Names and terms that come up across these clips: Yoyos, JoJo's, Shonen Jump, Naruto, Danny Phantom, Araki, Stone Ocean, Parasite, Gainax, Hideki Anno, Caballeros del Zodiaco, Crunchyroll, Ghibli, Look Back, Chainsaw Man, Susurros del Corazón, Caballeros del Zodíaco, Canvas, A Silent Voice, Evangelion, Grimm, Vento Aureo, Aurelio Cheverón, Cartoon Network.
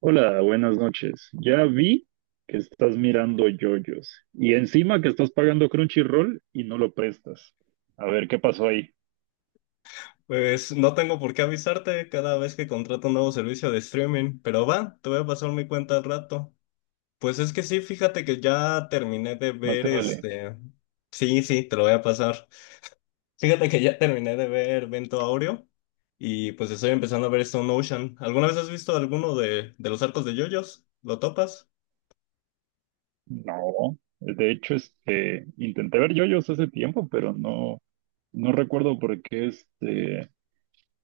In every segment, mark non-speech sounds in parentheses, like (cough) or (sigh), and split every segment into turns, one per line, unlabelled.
Hola, buenas noches. Ya vi que estás mirando yoyos y encima que estás pagando Crunchyroll y no lo prestas. A ver, ¿qué pasó ahí?
Pues no tengo por qué avisarte cada vez que contrato un nuevo servicio de streaming, pero va, te voy a pasar mi cuenta al rato. Pues es que sí, fíjate que ya terminé de
Más
ver
te vale.
este. Sí, sí, te lo voy a pasar. Fíjate que ya terminé de ver Vento Aureo y pues estoy empezando a ver Stone Ocean. ¿Alguna vez has visto alguno de los arcos de JoJo's? ¿Lo topas?
No, de hecho, intenté ver yoyos hace tiempo, pero no recuerdo por qué,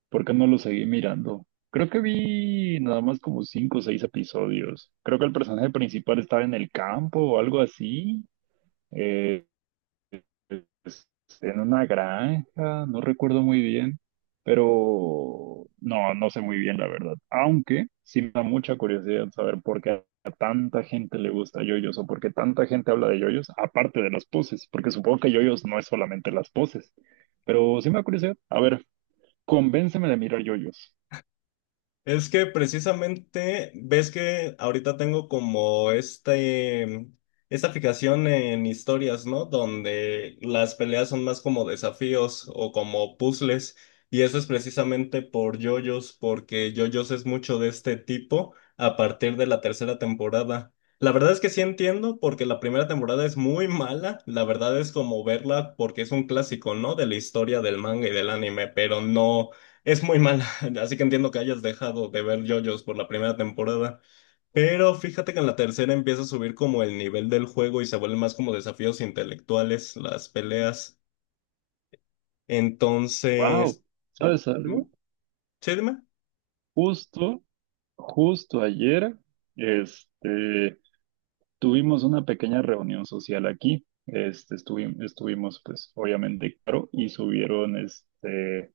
por qué no lo seguí mirando. Creo que vi nada más como cinco o seis episodios. Creo que el personaje principal estaba en el campo o algo así. Eh, pues, en una granja, no recuerdo muy bien, pero no sé muy bien la verdad. Aunque sí me da mucha curiosidad saber por qué a tanta gente le gusta yoyos o por qué tanta gente habla de yoyos, aparte de las poses, porque supongo que yoyos no es solamente las poses, pero sí me da curiosidad. A ver, convénceme de mirar yoyos.
Es que precisamente ves que ahorita tengo como esta fijación en historias, ¿no? Donde las peleas son más como desafíos o como puzzles. Y eso es precisamente por JoJo's, porque JoJo's es mucho de este tipo a partir de la tercera temporada. La verdad es que sí entiendo, porque la primera temporada es muy mala. La verdad es como verla porque es un clásico, ¿no? De la historia del manga y del anime, pero no. Es muy mala, (laughs) así que entiendo que hayas dejado de ver JoJo's por la primera temporada, pero fíjate que en la tercera empieza a subir como el nivel del juego y se vuelven más como desafíos intelectuales las peleas.
Wow,
Entonces,
¿sabes
ujú,
algo?
sí, dime.
Justo, justo ayer, este... Tuvimos una pequeña reunión social aquí. Estuvimos, pues, obviamente, Caro y subieron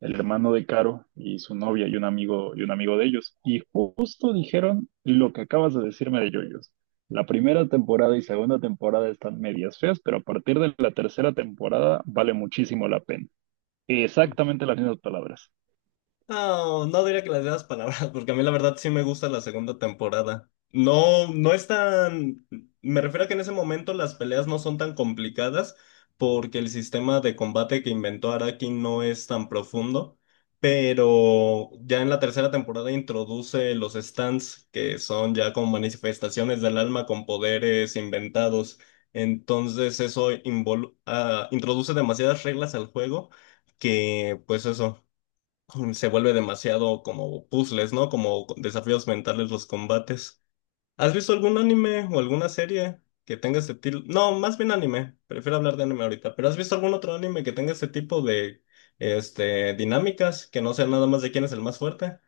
el hermano de Caro y su novia y un amigo de ellos. Y justo dijeron lo que acabas de decirme de Yoyos. La primera temporada y segunda temporada están medias feas, pero a partir de la tercera temporada vale muchísimo la pena. Exactamente las mismas palabras.
No, no diría que las mismas palabras, porque a mí la verdad sí me gusta la segunda temporada. No, no es tan... Me refiero a que en ese momento las peleas no son tan complicadas porque el sistema de combate que inventó Araki no es tan profundo, pero ya en la tercera temporada introduce los stands, que son ya como manifestaciones del alma con poderes inventados. Entonces eso introduce demasiadas reglas al juego que pues eso se vuelve demasiado como puzzles, ¿no? Como desafíos mentales los combates. ¿Has visto algún anime o alguna serie que tenga ese tipo? No, más bien anime. Prefiero hablar de anime ahorita. ¿Pero has visto algún otro anime que tenga ese tipo de dinámicas que no sea nada más de quién es el más fuerte?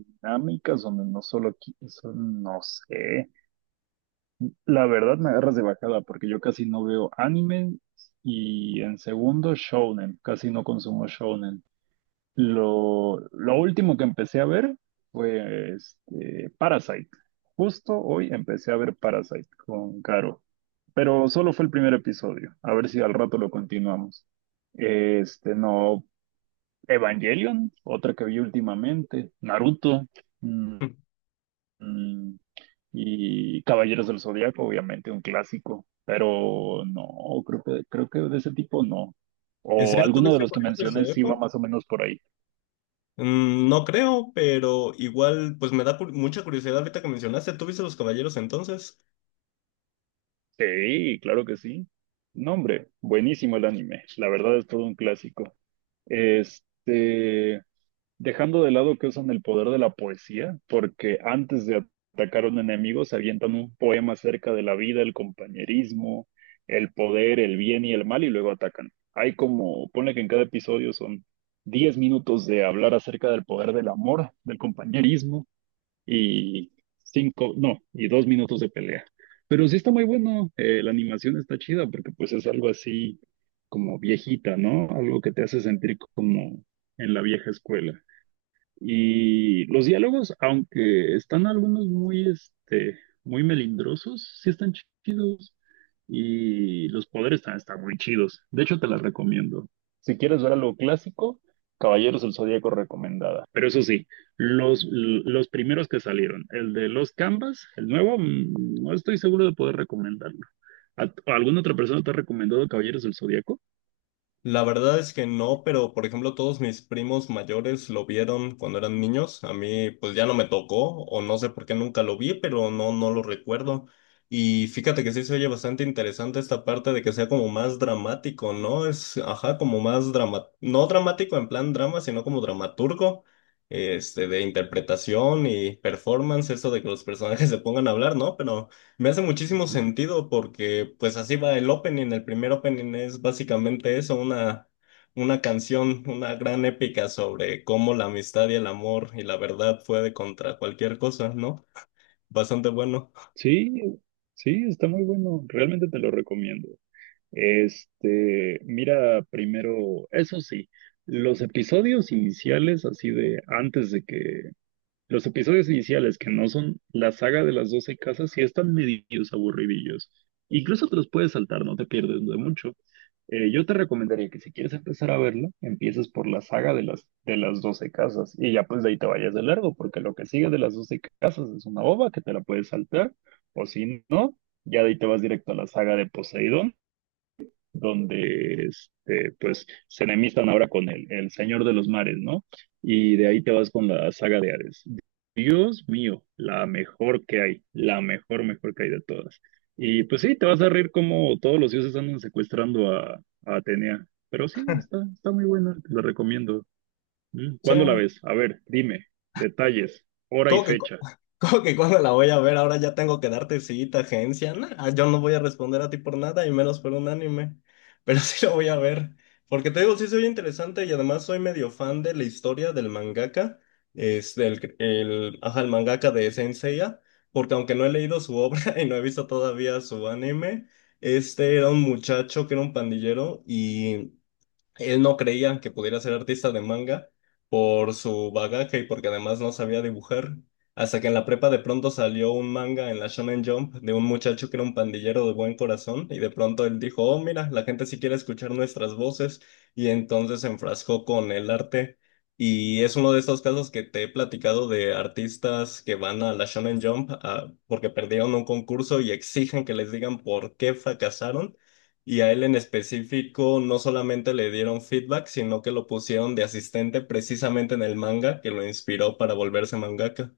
Dinámicas donde no solo, eso no sé. La verdad me agarras de bajada porque yo casi no veo anime y en segundo shonen, casi no consumo shonen. Lo último que empecé a ver fue Parasite. Justo hoy empecé a ver Parasite con Caro, pero solo fue el primer episodio. A ver si al rato lo continuamos. Este, no, Evangelion, otra que vi últimamente, Naruto. Mm.
Mm.
Mm. Y Caballeros del Zodiaco, obviamente, un clásico, pero no, creo que de ese tipo no.
¿En
O
serio
alguno de
tuviste
los que
Caballeros del
mencioné sí va
Zodíaco?
más o menos por ahí.
Mm, no creo, pero igual, pues me da mucha curiosidad ahorita que mencionaste. ¿Tú viste los caballeros entonces?
Sí, claro que sí. No, hombre, buenísimo el anime. La verdad es todo un clásico. Este, Dejando de lado que usan el poder de la poesía, porque antes de atacar a un enemigo se avientan un poema acerca de la vida, el compañerismo, el poder, el bien y el mal, y luego atacan. Hay como, ponle que en cada episodio son 10 minutos de hablar acerca del poder del amor, del compañerismo, y cinco, no, y dos minutos de pelea. Pero sí está muy bueno, la animación está chida, porque pues es algo así como viejita, ¿no? Algo que te hace sentir como en la vieja escuela. Y los diálogos, aunque están algunos muy, muy melindrosos, sí están chidos. Y los poderes también están muy chidos. De hecho, te las recomiendo. Si quieres ver algo clásico, Caballeros del Zodíaco recomendada. Pero eso sí, los primeros que salieron, el de los Canvas, el nuevo, mm, no estoy seguro de poder recomendarlo. ¿Alguna otra persona te ha recomendado Caballeros del Zodíaco?
La verdad es que no, pero por ejemplo todos mis primos mayores lo vieron cuando eran niños. A mí pues ya no me tocó o no sé por qué nunca lo vi, pero no, no lo recuerdo. Y fíjate que sí se oye bastante interesante esta parte de que sea como más dramático, ¿no? Es, ajá, como más drama, no dramático en plan drama, sino como dramaturgo, de interpretación y performance, eso de que los personajes (laughs) se pongan a hablar, ¿no? Pero... me hace muchísimo sentido porque pues así va el opening. El primer opening es básicamente eso, una canción, una gran épica sobre cómo la amistad y el amor y la verdad puede contra cualquier cosa, ¿no? Bastante bueno.
Sí, sí, está muy bueno. Realmente te lo recomiendo. Mira, primero, eso sí, los episodios iniciales, así de antes de que, los episodios iniciales que no son la saga de las 12 casas, sí están medios aburridillos. Incluso te los puedes saltar, no te pierdes de mucho. Yo te recomendaría que si quieres empezar a verla, empieces por la saga de de las 12 casas y ya pues de ahí te vayas de largo, porque lo que sigue de las 12 casas es una ova que te la puedes saltar, o si no, ya de ahí te vas directo a la saga de Poseidón donde pues se enemistan ahora con el Señor de los Mares, ¿no? Y de ahí te vas con la saga de Hades. Dios mío, la mejor que hay, la mejor, mejor que hay de todas. Y pues sí, te vas a reír como todos los dioses andan secuestrando a Atenea. Pero sí, está, está muy buena, te la recomiendo. Mm,
Sí.
¿cuándo la ves? A ver, dime, detalles, hora y
¿Cómo que,
fecha.
(laughs) cómo que cuando la voy a ver? Ahora ya tengo que darte cita, agencia. Nah, ah, yo no voy a responder a ti por nada y menos por un anime. Pero (laughs) sí lo voy a ver. Porque te digo, sí soy interesante y además soy medio fan de la historia del mangaka. Es ajá, el mangaka de Sensei. Porque aunque no he leído su obra (laughs) y no he visto todavía su anime, este era un muchacho que era un pandillero y él no creía que pudiera ser artista de manga por su bagaje y porque además no sabía dibujar. Hasta que en la prepa de pronto salió un manga en la Shonen Jump de un muchacho que era un pandillero de buen corazón y de pronto él dijo, oh, mira, la gente sí quiere escuchar nuestras voces y entonces se enfrascó con el arte. Y es uno de estos casos que te he platicado de artistas que van a la Shonen Jump, ah, porque perdieron un concurso y exigen que les digan por qué fracasaron y a él en específico no solamente le dieron feedback, sino que lo pusieron de asistente precisamente en el manga que lo inspiró para volverse mangaka.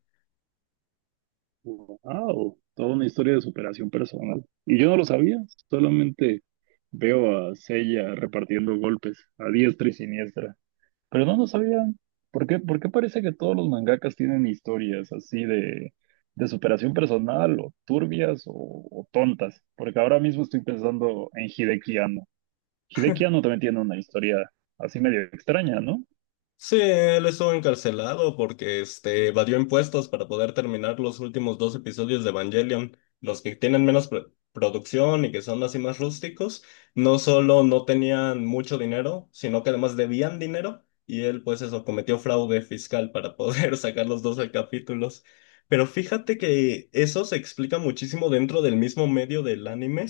Wow, toda una historia de superación personal. Y yo no lo sabía, solamente veo a Sella repartiendo golpes a diestra y siniestra. Pero no lo sabían. ¿Por qué parece que todos los mangakas tienen historias así de superación personal o turbias o tontas? Porque ahora mismo estoy pensando en Hideki Anno. Hideki Anno también tiene una historia así medio extraña, ¿no?
Sí, él estuvo encarcelado porque evadió impuestos para poder terminar los últimos dos episodios de Evangelion. Los que tienen menos producción y que son así más rústicos, no solo no tenían mucho dinero, sino que además debían dinero y él pues eso cometió fraude fiscal para poder (laughs) sacar los 12 capítulos. Pero fíjate que eso se explica muchísimo dentro del mismo medio del anime,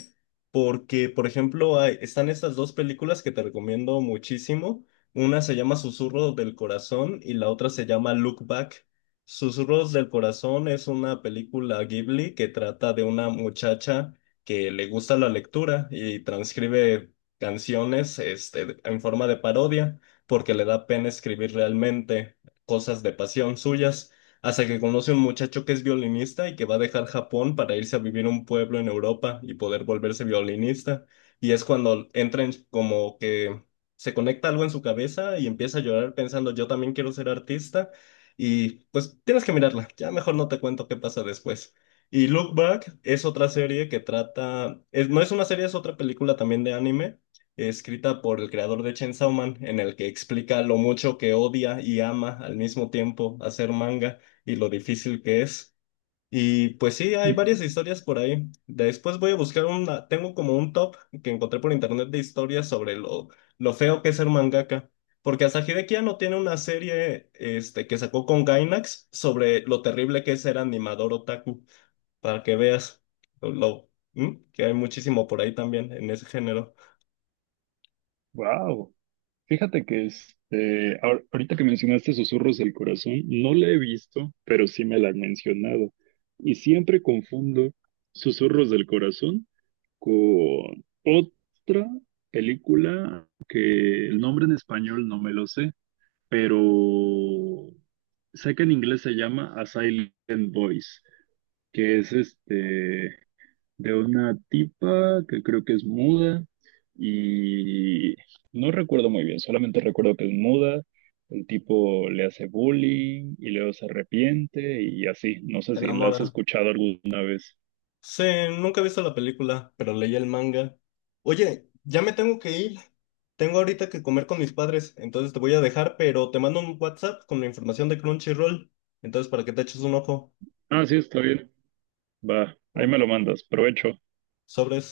porque por ejemplo están estas dos películas que te recomiendo muchísimo. Una se llama Susurros del Corazón y la otra se llama Look Back. Susurros del Corazón es una película Ghibli que trata de una muchacha que le gusta la lectura y transcribe canciones en forma de parodia porque le da pena escribir realmente cosas de pasión suyas, hasta que conoce a un muchacho que es violinista y que va a dejar Japón para irse a vivir a un pueblo en Europa y poder volverse violinista. Y es cuando entra en como que se conecta algo en su cabeza y empieza a llorar pensando, yo también quiero ser artista. Y pues tienes que mirarla, ya mejor no te cuento qué pasa después. Y Look Back es otra serie que trata, no es una serie, es otra película también de anime, escrita por el creador de Chainsaw Man, en el que explica lo mucho que odia y ama al mismo tiempo hacer manga y lo difícil que es. Y pues sí, hay varias
(laughs)
historias por ahí. Después voy a buscar una, tengo como un top que encontré por internet de historias sobre lo feo que es ser mangaka. Porque Asahi ya no tiene una serie que sacó con Gainax sobre lo terrible que es ser animador otaku, para que veas ¿mm? Que hay muchísimo por ahí también en ese género.
Wow. Fíjate que ahorita que mencionaste Susurros del Corazón, no la he visto, pero sí me la han mencionado. Y siempre confundo Susurros del Corazón con otra película que el nombre en español no me lo sé, pero sé que en inglés se llama A Silent Voice, que es de una tipa que creo que es muda y no recuerdo muy bien, solamente recuerdo que es muda, el tipo le hace bullying y luego se arrepiente y así, no sé
Te
si la has
enamoran.
escuchado alguna vez.
Sí, nunca he visto la película, pero leí el manga. Oye, ya me tengo que ir. Tengo ahorita que comer con mis padres, entonces te voy a dejar, pero te mando un WhatsApp con la información de Crunchyroll, entonces para que te eches un ojo.
Ah, sí, está bien, va, ahí
Oh,
me lo mandas, provecho.
sobres.